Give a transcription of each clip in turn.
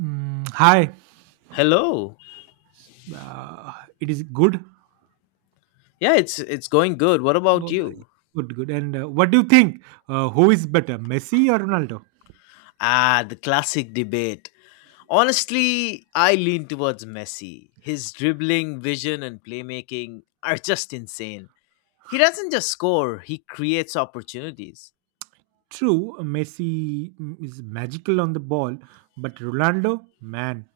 Hi. Hello. uh, it is good. Yeah, it's going good. What about Oh, you? good, good. And what do you think? Who is better, Messi or Ronaldo? Ah, the classic debate. Honestly, I lean towards Messi. His dribbling, vision and playmaking are just insane. He doesn't just score, he creates opportunities. True, Messi is magical on the ball, but Ronaldo, man,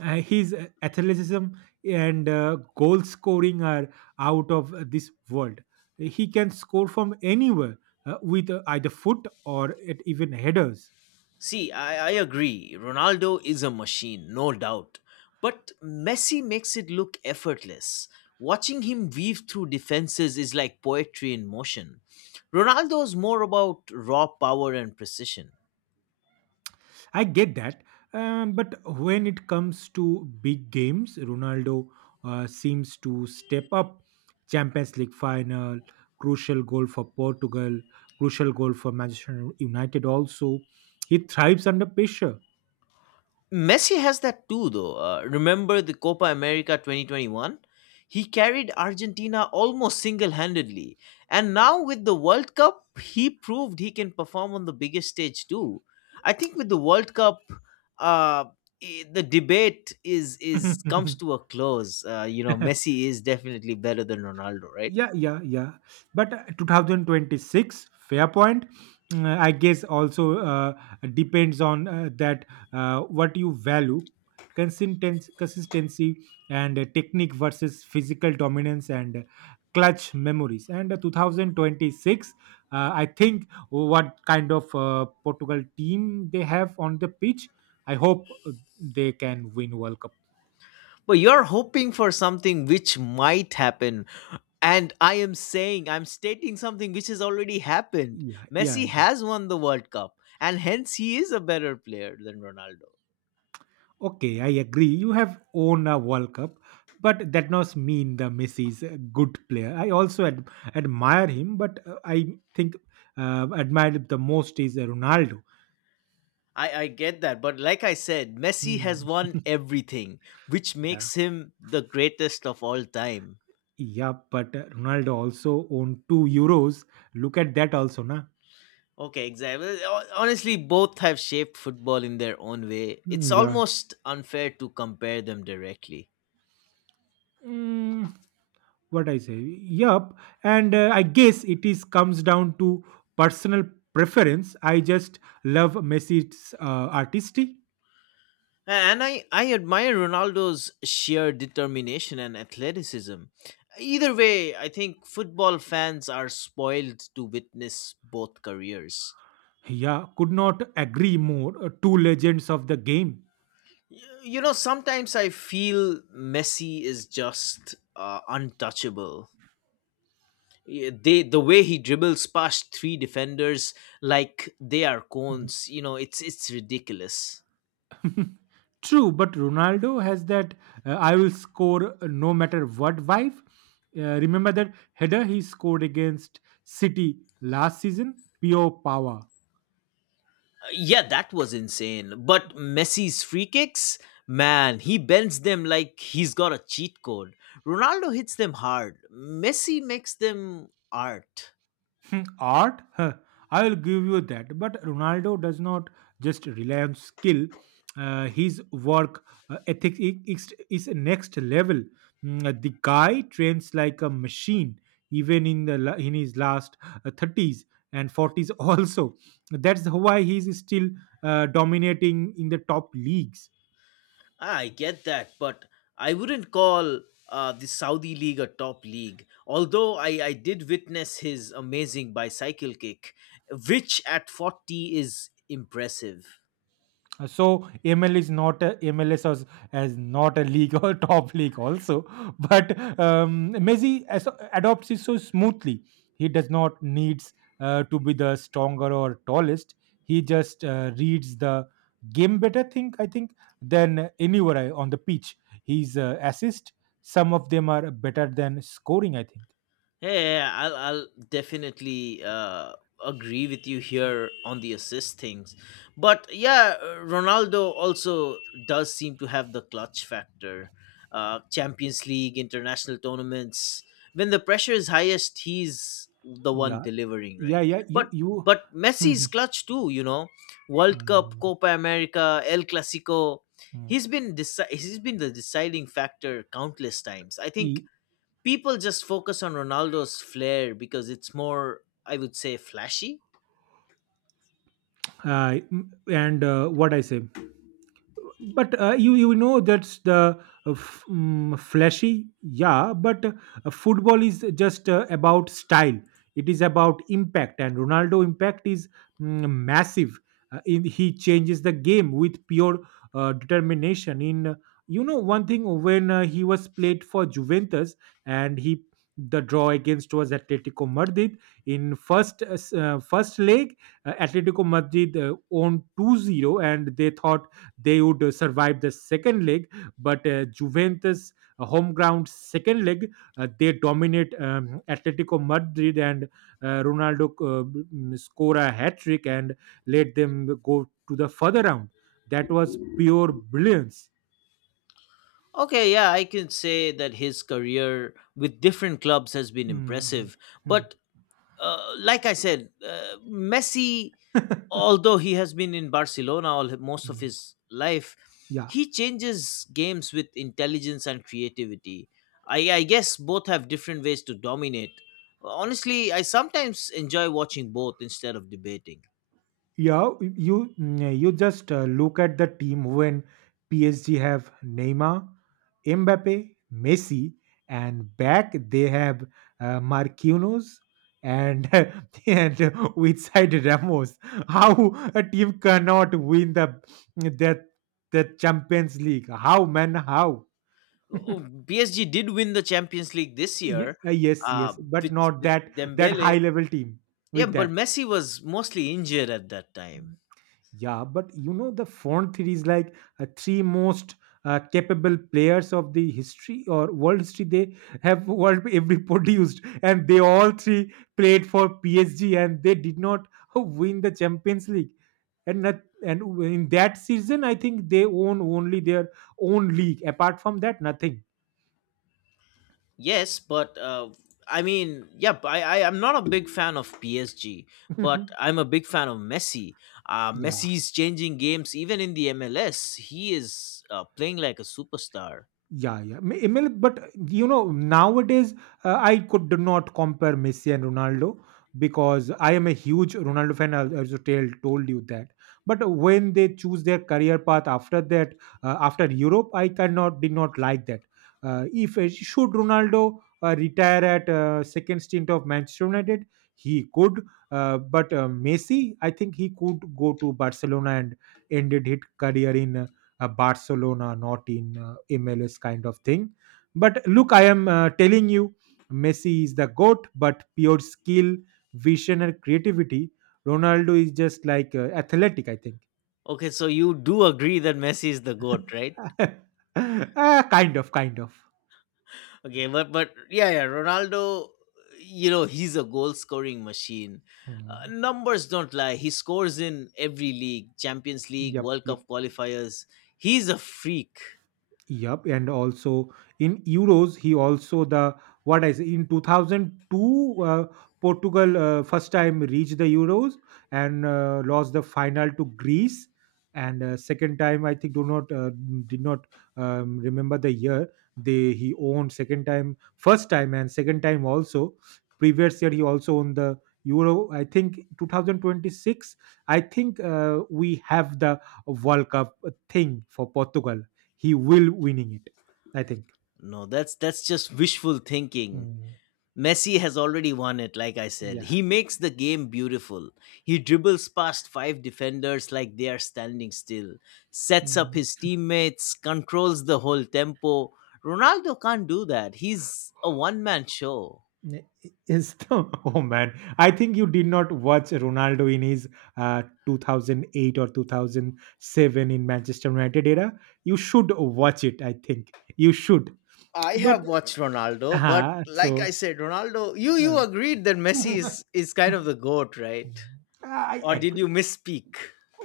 his athleticism and goal scoring are out of this world. He can score from anywhere with either foot or it even headers. See, I agree. Ronaldo is a machine, no doubt. But Messi makes it look effortless. Watching him weave through defenses is like poetry in motion. Ronaldo is more about raw power and precision. I get that, but when it comes to big games, Ronaldo seems to step up. Champions League final, crucial goal for Portugal, crucial goal for Manchester United. Also, he thrives under pressure. Messi has that too, though. Remember the Copa America 2021? He carried Argentina almost single handedly. And now with the World Cup, he proved he can perform on the biggest stage too. I think with the World Cup, uh, the debate is comes to a close. You know, Messi is definitely better than Ronaldo, right? Yeah, yeah, yeah. But 2026, fair point. I guess also depends on that what you value consistency and technique versus physical dominance and clutch memories. And 2026, I think what kind of Portugal team they have on the pitch. I hope they can win World Cup. But you're hoping for something which might happen. And I am saying, I'm stating something which has already happened. Yeah, yeah, Messi yeah. has won the World Cup, and hence he is a better player than Ronaldo. Okay, I agree. You have won a World Cup, but that does mean the Messi is a good player. I also admire him, but I think admired the most is Ronaldo. I get that, but like I said, Messi has Hmm, won everything, which yeah, makes him the greatest of all time. yeah, but Ronaldo also won two Euros. Look at that also, na. Okay, exactly. Well, Honestly, both have shaped football in their own way. Hmm, It's yeah. almost unfair to compare them directly. Mm, what I say? Yup. And I guess it is comes down to personal preference. I just love Messi's artistry. And I admire Ronaldo's sheer determination and athleticism. Either way, I think football fans are spoiled to witness both careers. Yeah, could not agree more. Two legends of the game. Y- You know, sometimes I feel Messi is just untouchable. The way he dribbles past three defenders like they are Mhm. cones, you know, it's ridiculous. True, but Ronaldo has that I will score no matter what vibe. Remember that header he scored against City last season? Pure power. Yeah, that was insane. But Messi's free kicks, man, he bends them like he's got a cheat code. Ronaldo hits them hard. Messi makes them art. Hmm, art? Huh, I will give you that. But Ronaldo does not just rely on skill. His work ethic is next level. The guy trains like a machine, even in in his last thirties and forties. Also, that's why he's still dominating in the top leagues. I get that, but I wouldn't call the Saudi league a top league. Although I did witness his amazing bicycle kick, which at 40 is impressive. So ML is not a, MLS as not a league or top league also, but Messi adopts it so smoothly. He does not needs to be the stronger or tallest. He just reads the game better. Think I think than anywhere on the pitch. His assist, some of them are better than scoring. I think. Hey, I'll definitely agree with you here on the assist things, but yeah, Ronaldo also does seem to have the clutch factor. Champions League, international tournaments, when the pressure is highest, he's the one Yeah, delivering, yeah, right? yeah. You But you. Hmm, Messi's clutch too, you know, hmm, World Cup, hmm, Copa America, El Clasico. hmm. He's been deci- he's been the deciding factor countless times. I think E- people just focus on Ronaldo's flair because it's more, I would say, flashy. I- m- and What I say. But you know that's the flashy, yeah. But football is just about style. It is about impact, and Ronaldo impact is massive. In he changes the game with pure determination. In You know one thing when he was played for Juventus and he the draw against was Atletico Madrid in first leg Atletico Madrid owned 2-0, and they thought they would survive the second leg, but Juventus, home ground second leg, they dominate Atletico Madrid and Ronaldo score a hat trick and let them go to the further round. That was pure brilliance. Okay, yeah, I can say that his career with different clubs has been Mm, impressive. But like I said, Messi, mm. although he has been in Barcelona all most of Mm. his life, Yeah. he changes games with intelligence and creativity. I guess both have different ways to dominate. Honestly, I sometimes enjoy watching both instead of debating. Yeah, you just look at the team when PSG have Neymar, Mbappe, Messi, and back they have Marquinhos and and which side Ramos. How a team cannot win the the Champions League? How, man? How? Oh, PSG did win the Champions League this year Yes, uh, yes, but with, not with that Dembele. high level team Yeah, with but that. Messi was mostly injured at that time. Yeah, but you know the font three is like three most capable players of the history or world history. They have world every produced, and they all three played for PSG, and they did not win the Champions League. And not, and in that season, I think they own only their own league. Apart from that, nothing. Yes, but I mean, yeah, but I'm not a big fan of PSG, but I'm a big fan of Messi. Yeah. Messi's changing games even in the MLS. He is playing like a superstar. Yeah, yeah. But you know, nowadays I could not compare Messi and Ronaldo because I am a huge Ronaldo fan. I also told you that. But when they choose their career path after that, after Europe, I cannot did not like that. If should Ronaldo retire at second stint of Manchester United, he could. But Messi, I think he could go to Barcelona and ended his career in Barcelona, not in MLS kind of thing. But look, I am telling you, Messi is the goat, but pure skill, vision, and creativity. Ronaldo is just like athletic, I think. Okay, so you do agree that Messi is the goat, right? Ah, kind of, kind of. Okay, but yeah, yeah, Ronaldo, you know, he's a goal scoring machine. Hmm. Numbers don't lie. He scores in every league, Champions League, Yep, World yep. Cup qualifiers. He's a freak. Yup, and also in euros, he also the what I say in 2002, Portugal first time reached the euros and lost the final to Greece, and second time I think do not did not remember the year they he owned second time first time and second time also previous year he also owned the euro. I think 2026. I think we have the world cup thing for Portugal, he will winning it. I think. No, that's just wishful thinking. Mm, Messi has already won it, like I said. yeah. He makes the game beautiful. He dribbles past five defenders like they are standing still, sets up Mm. his teammates, controls the whole tempo. Ronaldo can't do that. He's a one man show. N- Is the oh, man? I think you did not watch Ronaldo in his 2008 or 2007 in Manchester United era. You should watch it. I think you should. I But have watched Ronaldo, but uh, like I so said, Ronaldo, you uh, you agreed that Messi is kind of the goat, right? I Or did agree. you misspeak?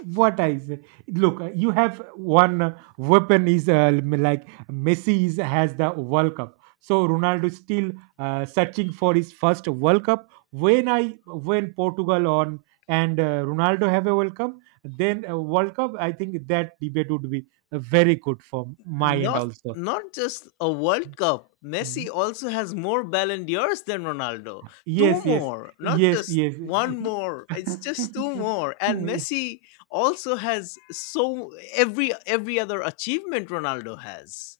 What I say. Look, you have one weapon is like Messi has the World Cup. So Ronaldo is still searching for his first World Cup. When Portugal on and Ronaldo have a World Cup, then a World Cup. I think that debate would be very good from my end Not also. not just a World Cup. Messi Mhm. also has more Ballon d'Ors than Ronaldo. Two Yes, yes, more, not yes, just yes. one more. It's just two more. And Messi also has so every other achievement Ronaldo has.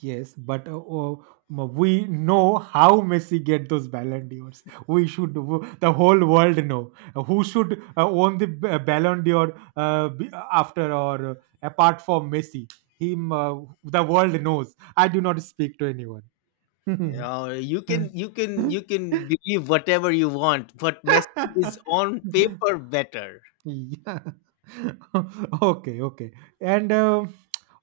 Yes, but we know how Messi get those Ballon d'Ors. The whole world know. Who should own the Ballon d'Or after or apart from Messi. Him, the world knows. I do not speak to anyone. You know, you can believe whatever you want, but Messi is on paper better. Yeah. Okay, okay. And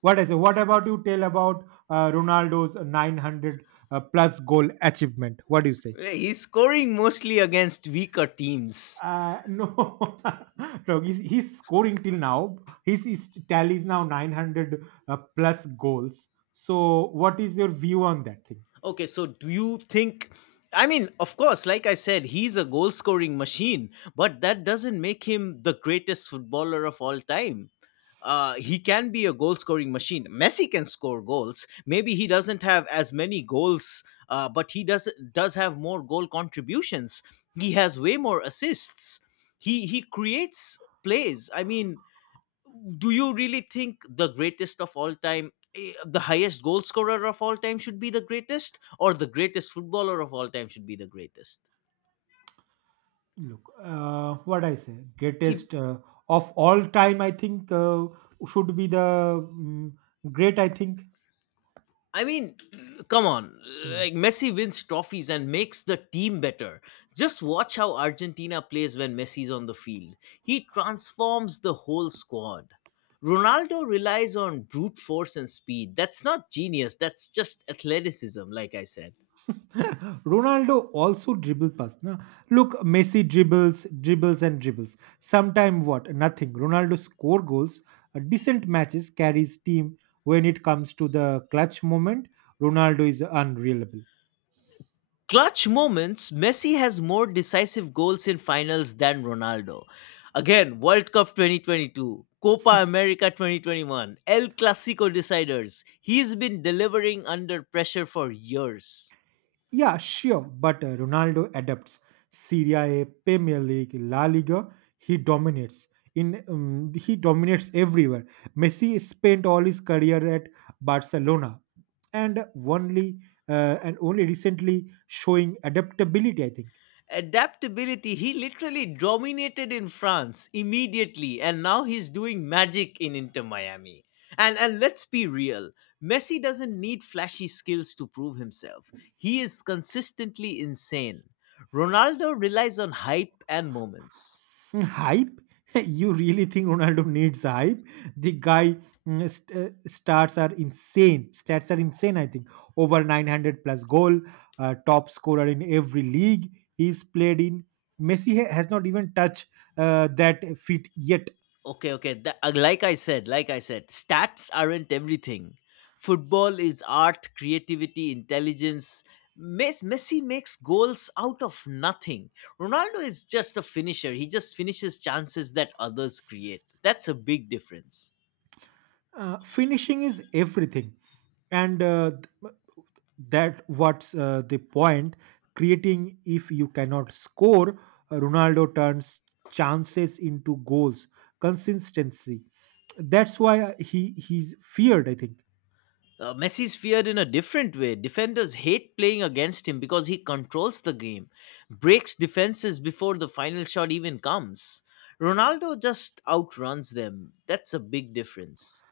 what is it? What about you tell about Ronaldo's 900 plus goal achievement? What do you say? He's scoring mostly against weaker teams. No, no, he's scoring till now. His tally is now 900 plus goals. So, what is your view on that thing? Okay, so do you think? I mean, of course, like I said, he's a goal scoring machine, but that doesn't make him the greatest footballer of all time. He can be a goal scoring machine. Messi can score goals. Maybe he doesn't have as many goals, but he does have more goal contributions. He has way more assists. He creates plays. I mean, do you really think the greatest of all time the highest goal scorer of all time should be the greatest or the greatest footballer of all time should be the greatest? Look, what I say, see greatest of all time, I think, should be the mm, great, I think. i mean come on Hmm. like Messi wins trophies and makes the team better. Just watch how Argentina plays when Messi's on the field. He transforms the whole squad. Ronaldo relies on brute force and speed. That's not genius, that's just athleticism, like I said. Ronaldo also dribble pass. Na? Look, Messi dribbles, dribbles and dribbles. Sometime what? Nothing. Ronaldo score goals, decent matches, carries team. When it comes to the clutch moment, Ronaldo is unreliable. Clutch moments, Messi has more decisive goals in finals than Ronaldo. Again, World Cup 2022, Copa America 2021, El Clasico deciders. He's been delivering under pressure for years. Yeah, sure. But Ronaldo adapts. Serie A, Premier League, La Liga, he dominates. In He dominates everywhere. Messi spent all his career at Barcelona, and only and only recently showing adaptability. I think. Adaptability, he literally dominated in France immediately, and now he's doing magic in Inter Miami. And Let's be real, Messi doesn't need flashy skills to prove himself. He is consistently insane. Ronaldo relies on hype and moments. Mm, hype? You really think Ronaldo needs hype? The guy stats are insane. Stats are insane. I think over 900 plus goal, top scorer in every league he's played in. Messi has not even touched that feat yet. Okay, like I said, stats aren't everything. Football is art, creativity, intelligence. Messi makes goals out of nothing. Ronaldo is just a finisher. He just finishes chances that others create. That's a big difference. Finishing is everything and that what's the point creating if you cannot score. Ronaldo turns chances into goals, consistency, that's why he's feared, I think. Messi's feared in a different way. Defenders hate playing against him because he controls the game, breaks defenses before the final shot even comes. Ronaldo just outruns them. That's a big difference.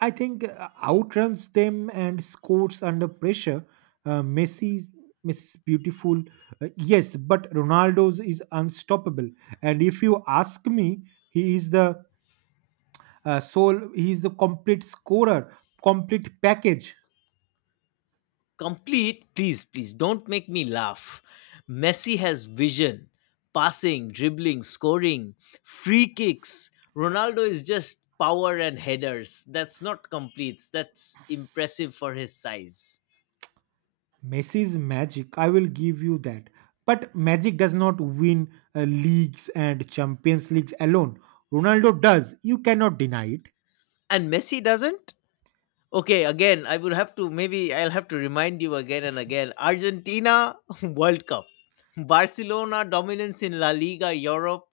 I think outruns them and scores under pressure. uh, messi Messi's beautiful, yes, but Ronaldo's is unstoppable. And if you ask me, he is the he is the complete scorer, complete package. Complete, please please don't make me laugh. Messi has vision, passing, dribbling, scoring, free kicks. Ronaldo is just power and headers. That's not complete, that's impressive for his size. Messi's magic, I will give you that. But magic does not win leagues and Champions Leagues alone. Ronaldo does. You cannot deny it. And Messi doesn't. Okay, again, I would have to, maybe I'll have to remind you again and again, Argentina World Cup, Barcelona dominance in La Liga, Europe.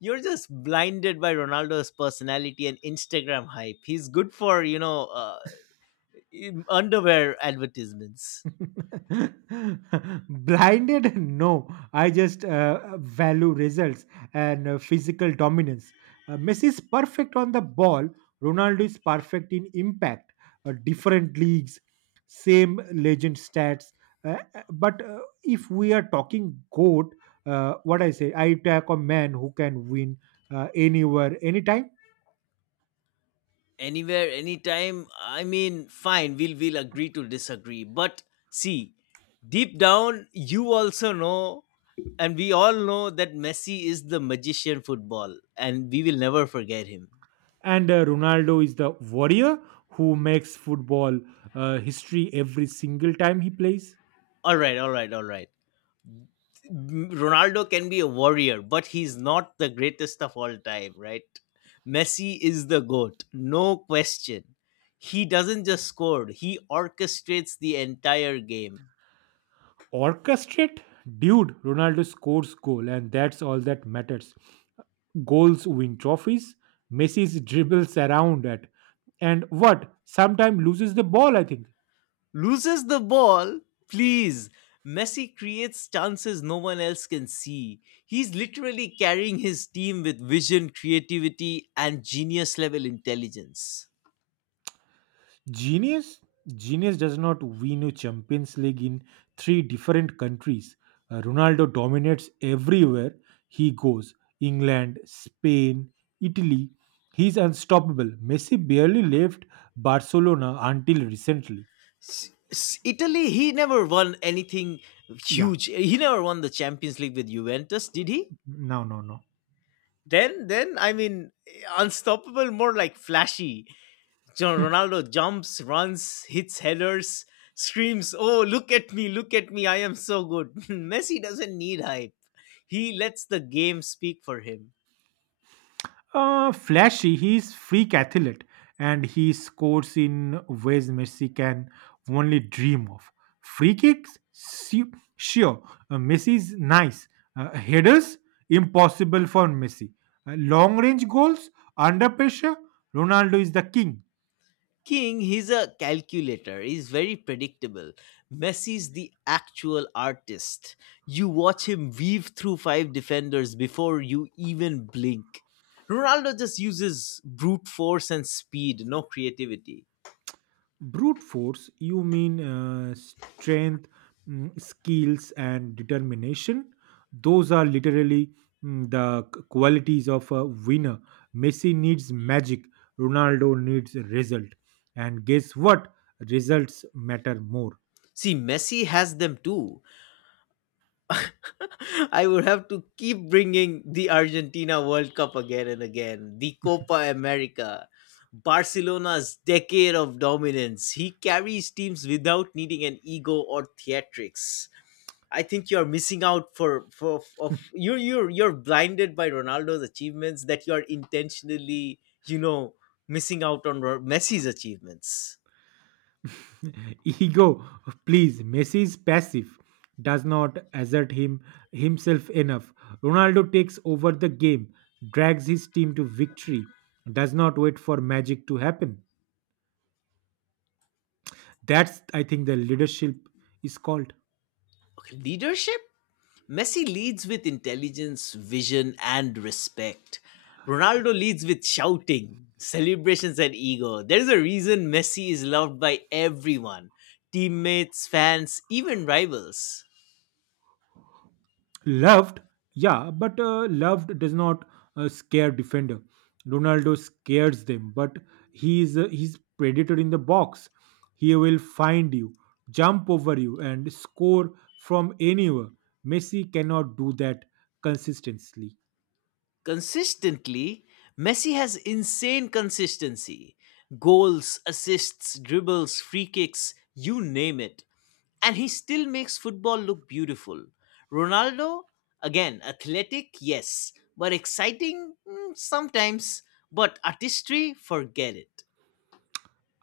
You're just blinded by Ronaldo's personality and Instagram hype. He's good for, you know, underwear advertisements. Blinded? No, I just value results and physical dominance. Messi is perfect on the ball. Ronaldo is perfect in impact. Different leagues, same legend stats. But If we are talking goat, what I say, I attack a man who can win anywhere, anytime. Anywhere, anytime. I mean, fine. We'll agree to disagree. But see, deep down, you also know, and we all know that Messi is the magician football, and we will never forget him. And Ronaldo is the warrior who makes football history every single time he plays. All right, all right, all right. Ronaldo can be a warrior, but he's not the greatest of all time, right? Messi is the GOAT, no question. He doesn't just score, he orchestrates the entire game. Orchestrate? Dude, Ronaldo scores goal and that's all that matters. Goals win trophies. Messi's dribbles around at and what? Sometimes loses the ball, I think. Loses the ball, please. Messi creates chances no one else can see. He's literally carrying his team with vision, creativity, and genius level intelligence. Genius? Genius does not win a Champions League in three different countries. Ronaldo dominates everywhere he goes England, Spain, Italy. He's unstoppable. Messi barely left Barcelona until recently. Italy, he never won anything Yeah, huge. He never won the Champions League with Juventus, did he? no, no, no. Then, I mean, unstoppable, more like flashy. John Ronaldo jumps, runs, hits headers, screams, "Oh, look at me! Look at me! I am so good." Messi doesn't need hype. He lets the game speak for him. Flashy, he's freak athlete and he scores in ways Messi can only dream of. Free kicks, sure. Messi's nice. Headers, impossible for Messi. Long range goals, under pressure, Ronaldo is the king. King, he's a calculator. He's very predictable. Messi's the actual artist. You watch him weave through five defenders before you even blink. Ronaldo just uses brute force and speed, no creativity. Brute force, you mean strength, skills and determination? Those are literally the qualities of a winner. Messi needs magic, Ronaldo needs result. And guess what? Results matter more. See, Messi has them too, I would have to keep bringing the Argentina World Cup again and again, the Copa America, Barcelona's decade of dominance. He carries teams without needing an ego or theatrics. I think you're missing out for of you're blinded by Ronaldo's achievements that you're intentionally, you know, missing out on Messi's achievements. Ego, please, Messi is passive, does not assert him himself enough. Ronaldo takes over the game, drags his team to victory, does not wait for magic to happen. That's, I think, the leadership is called. Okay, leadership. Messi leads with intelligence, vision, and respect. Ronaldo leads with shouting, celebrations, and ego. There is a reason Messi is loved by everyone, teammates, fans, even rivals. Loved, yeah, but loved does not scare defender. Ronaldo scares them, but he is he's predator in the box. He will find you, jump over you, and score from anywhere. Messi cannot do that consistently. Consistently, Messi has insane consistency, goals, assists, dribbles, free kicks, you name it. And he still makes football look beautiful. Ronaldo, again, athletic, yes, but exciting sometimes, but artistry, forget it.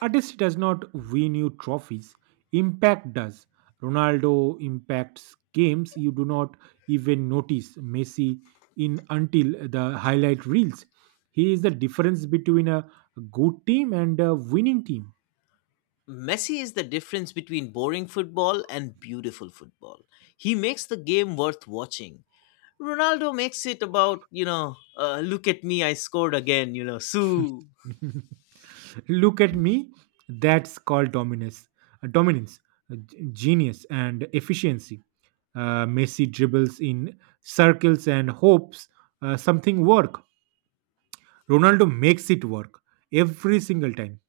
Artist does not win you trophies, impact does. Ronaldo impacts games you do not even notice. Messi in until the highlight reels. He is the difference between a good team and a winning team. Messi is the difference between boring football and beautiful football. He makes the game worth watching. Ronaldo makes it about, you know, look at me, I scored again, you know, Sue. Look at me. That's called dominance. Dominance, genius, and efficiency. Messi dribbles in circles and hopes something work. Ronaldo makes it work every single time.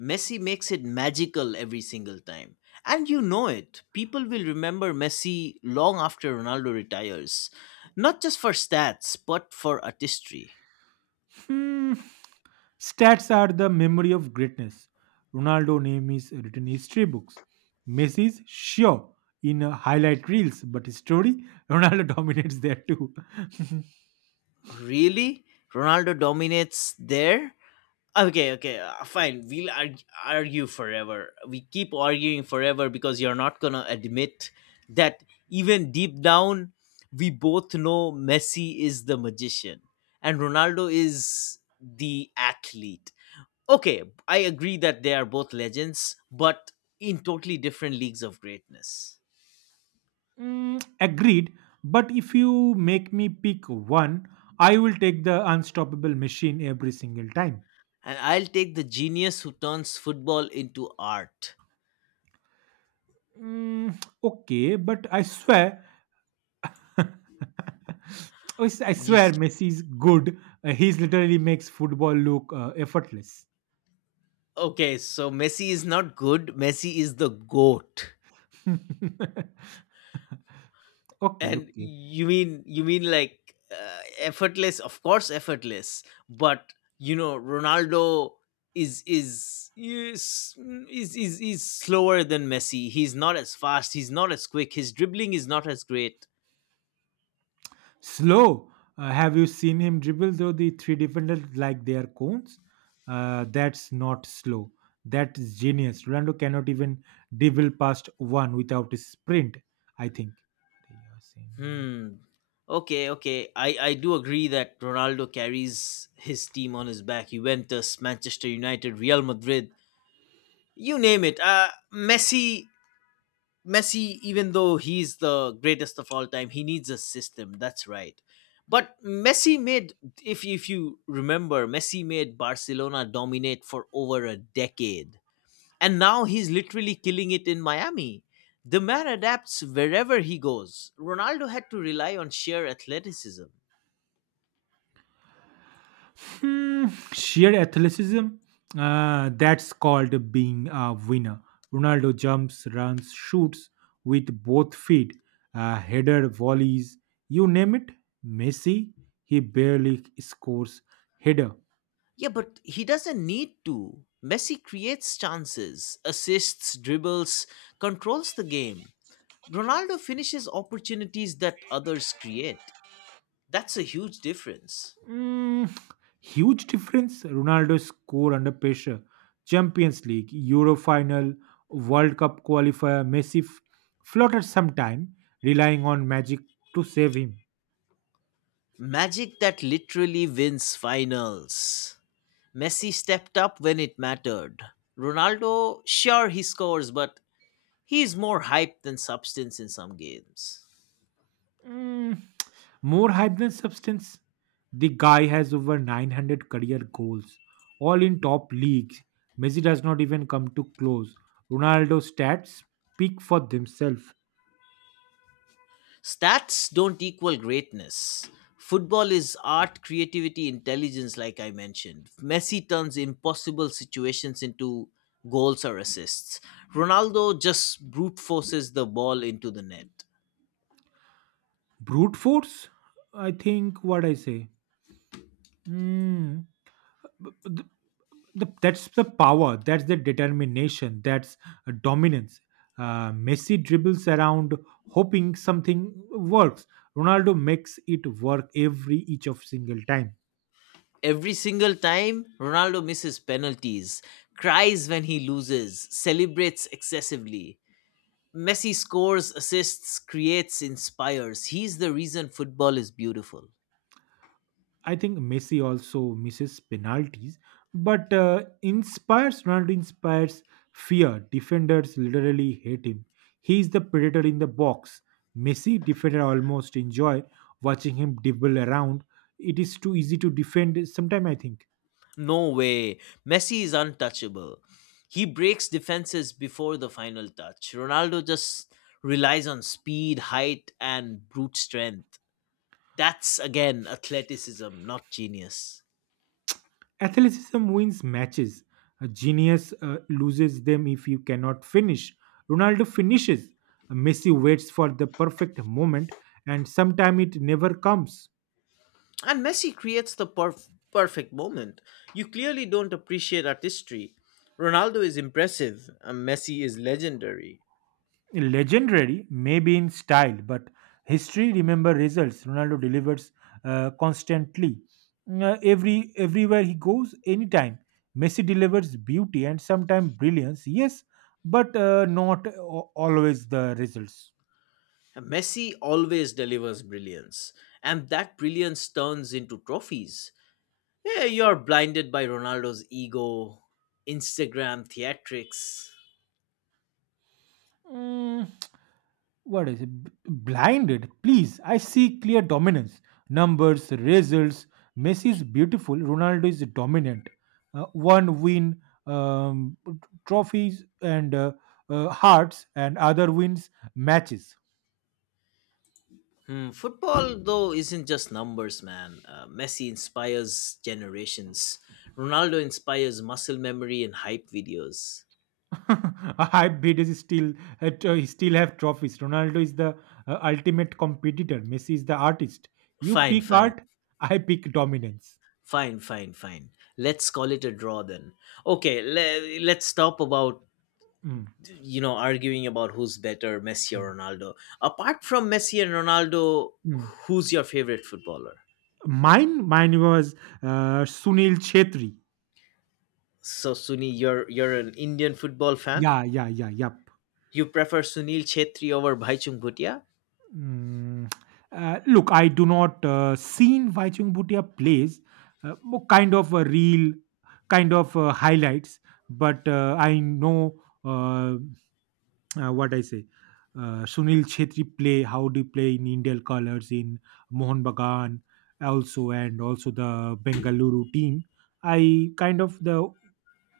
Messi makes it magical every single time. And you know it. People will remember Messi long after Ronaldo retires. Not just for stats, but for artistry. Hmm. Stats are the memory of greatness. Ronaldo name is written in history books. Messi is sure in highlight reels, but story Ronaldo dominates there too. Really? Ronaldo dominates there? Okay, fine. We'll argue forever. We keep arguing forever because you're not going to admit that even deep down, we both know Messi is the magician and Ronaldo is the athlete. Okay, I agree that they are both legends, but in totally different leagues of greatness. Mm, agreed. But if you make me pick one, I will take the unstoppable machine every single time. And I'll take the genius who turns football into art. Mm, okay, but I swear. Oh, I you swear, s- Messi's good. He's literally makes football look effortless. okay, so Messi is not good, Messi is the goat. Okay, okay. And you mean like effortless, of course, effortless. But you know Ronaldo is is is is slower than Messi. He's not as fast, he's not as quick, his dribbling is not as great. Slow. Have you seen him dribble though the three defenders like they are cones? That's not slow. That's genius. Ronaldo cannot even dribble past one without a sprint, I think. Hmm. Okay, okay. I do agree that Ronaldo carries his team on his back. Juventus, Manchester United, Real Madrid, you name it. Messi, even though he's the greatest of all time, he needs a system. That's right. But Messi made if you remember, Messi made Barcelona dominate for over a decade. And now he's literally killing it in Miami. The man adapts wherever he goes. Ronaldo had to rely on sheer athleticism. Hmm, sheer athleticism. That's called being a winner. Ronaldo jumps, runs, shoots with both feet, header, volleys, you name it. Messi, he barely scores header. Yeah, but he doesn't need to. Messi creates chances, assists, dribbles, controls the game. Ronaldo finishes opportunities that others create. That's a huge difference. Mm, huge difference. Ronaldo score under pressure. Champions League, Euro final, World Cup qualifier. Messi fluttered sometime, relying on magic to save him. Magic that literally wins finals. Messi stepped up when it mattered. Ronaldo, sure he scores, but he is more hype than substance in some games. Mm, more hype than substance. The guy has over 900 career goals, all in top leagues. Messi does not even come to close. Ronaldo's stats speak for themselves. Stats don't equal greatness. Football is art, creativity, intelligence, like I mentioned. Messi turns impossible situations into goals or assists. Ronaldo just brute forces the ball into the net. Brute force? I think what I say. Mm, the, that's the power. That's the determination. That's dominance. Messi dribbles around hoping something works. Ronaldo makes it work every each of single time. Every single time, Ronaldo misses penalties, cries when he loses, celebrates excessively. Messi scores, assists, creates, inspires. He's the reason football is beautiful. I think Messi also misses penalties, but inspires. Ronaldo inspires fear. Defenders literally hate him. He is the predator in the box. Messi defender almost enjoy watching him dribble around. It is too easy to defend. Sometime I think No way. Messi is untouchable. He breaks defenses before the final touch. Ronaldo just relies on speed, height, and brute strength. That's again athleticism, not genius. athleticism wins matches. A genius loses them if you cannot finish. Ronaldo finishes. Messi waits for the perfect moment, and sometime it never comes. And Messi creates the perfect moment. You clearly don't appreciate artistry. Ronaldo is impressive, and Messi is legendary. Legendary maybe in style, but history remember results. Ronaldo delivers constantly. Uh, every Everywhere he goes, anytime. Messi delivers beauty and sometimes brilliance, yes, but not a- always the results. And Messi always delivers brilliance, and that brilliance turns into trophies. Yeah, you're blinded by Ronaldo's ego, Instagram theatrics. Mm, what is it? Blinded? Please, I see clear dominance, numbers, results. Messi is beautiful, Ronaldo is dominant. One win, um, t- trophies, and hearts, and other wins, matches. Hmm, football, though, isn't just numbers, man. Messi inspires generations. Ronaldo inspires muscle memory and hype videos. I bet is still he still have trophies. Ronaldo is the ultimate competitor, Messi is the artist. You Fine, pick fine, art, I pick dominance. Fine. Let's call it a draw then. Okay, let's stop about, Mm, you know, arguing about who's better, Messi mm, or Ronaldo. Apart from Messi and Ronaldo, mm. who's your favorite footballer? Mine was Sunil Chetri. So Sunil, you're an Indian football fan. Yeah, yeah, yeah, yep. You prefer Sunil Chetri over Bhaichung Bhutia? Mm. Look, I do not seen Vaichung Bhutia plays kind of a real kind of highlights, but I know uh, what I say. Sunil Chetri play how they play in Indian colors in Mohun Bagan also, and also the Bengaluru team. I kind of the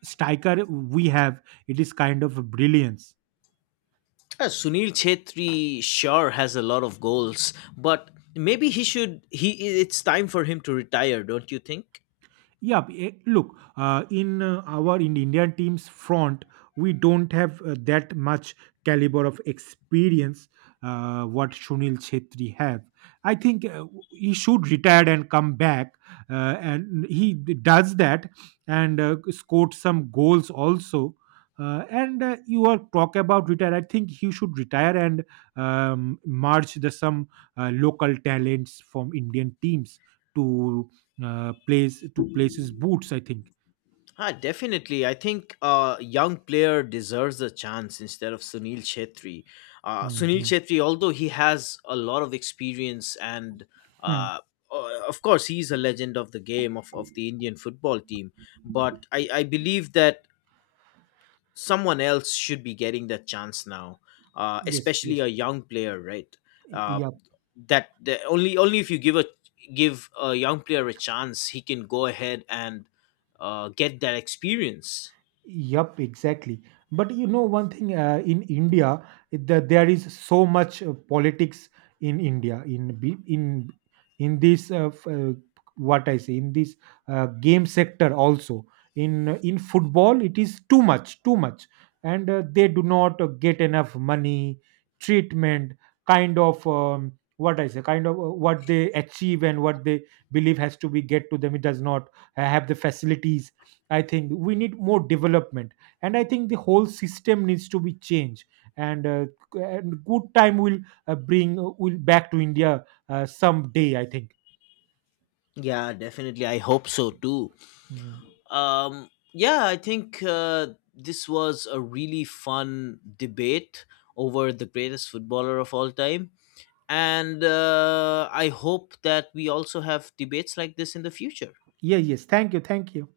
striker we have, it is kind of brilliance. Sunil Chetri sure has a lot of goals, but maybe he should. He, it's time for him to retire, don't you think? Yeah, look, in our in Indian team's front, we don't have that much caliber of experience what Shunil Chetri have. I think he should retire and come back, and he does that, and scored some goals also. And you are talk about retire. I think he should retire and merge the some local talents from Indian teams to place to place his boots, I think. Ah, definitely. I think a young player deserves a chance instead of Sunil Chetri. Sunil Mhm. Chetri, although he has a lot of experience and Hmm. uh, of course he's a legend of the game of the Indian football team, but I believe that someone else should be getting that chance now, Yes, especially yes. a young player, right? Y- Uh, yeah. Only if you give a young player a chance, he can go ahead and get that experience. Yup, exactly. But you know one thing, in India, that there is so much politics in India, in be- in this what I say, in this game sector also, in football, it is too much, and they do not get enough money treatment, kind of what I say, kind of what they achieve and what they believe has to be get to them. It does not have the facilities. I think we need more development, and I think the whole system needs to be changed. And, and good time will bring will back to India someday, I think. Yeah, definitely. I hope so too. Mm. Yeah, I think this was a really fun debate over the greatest footballer of all time. And I hope that we also have debates like this in the future. Yeah. Yes. Thank you. Thank you.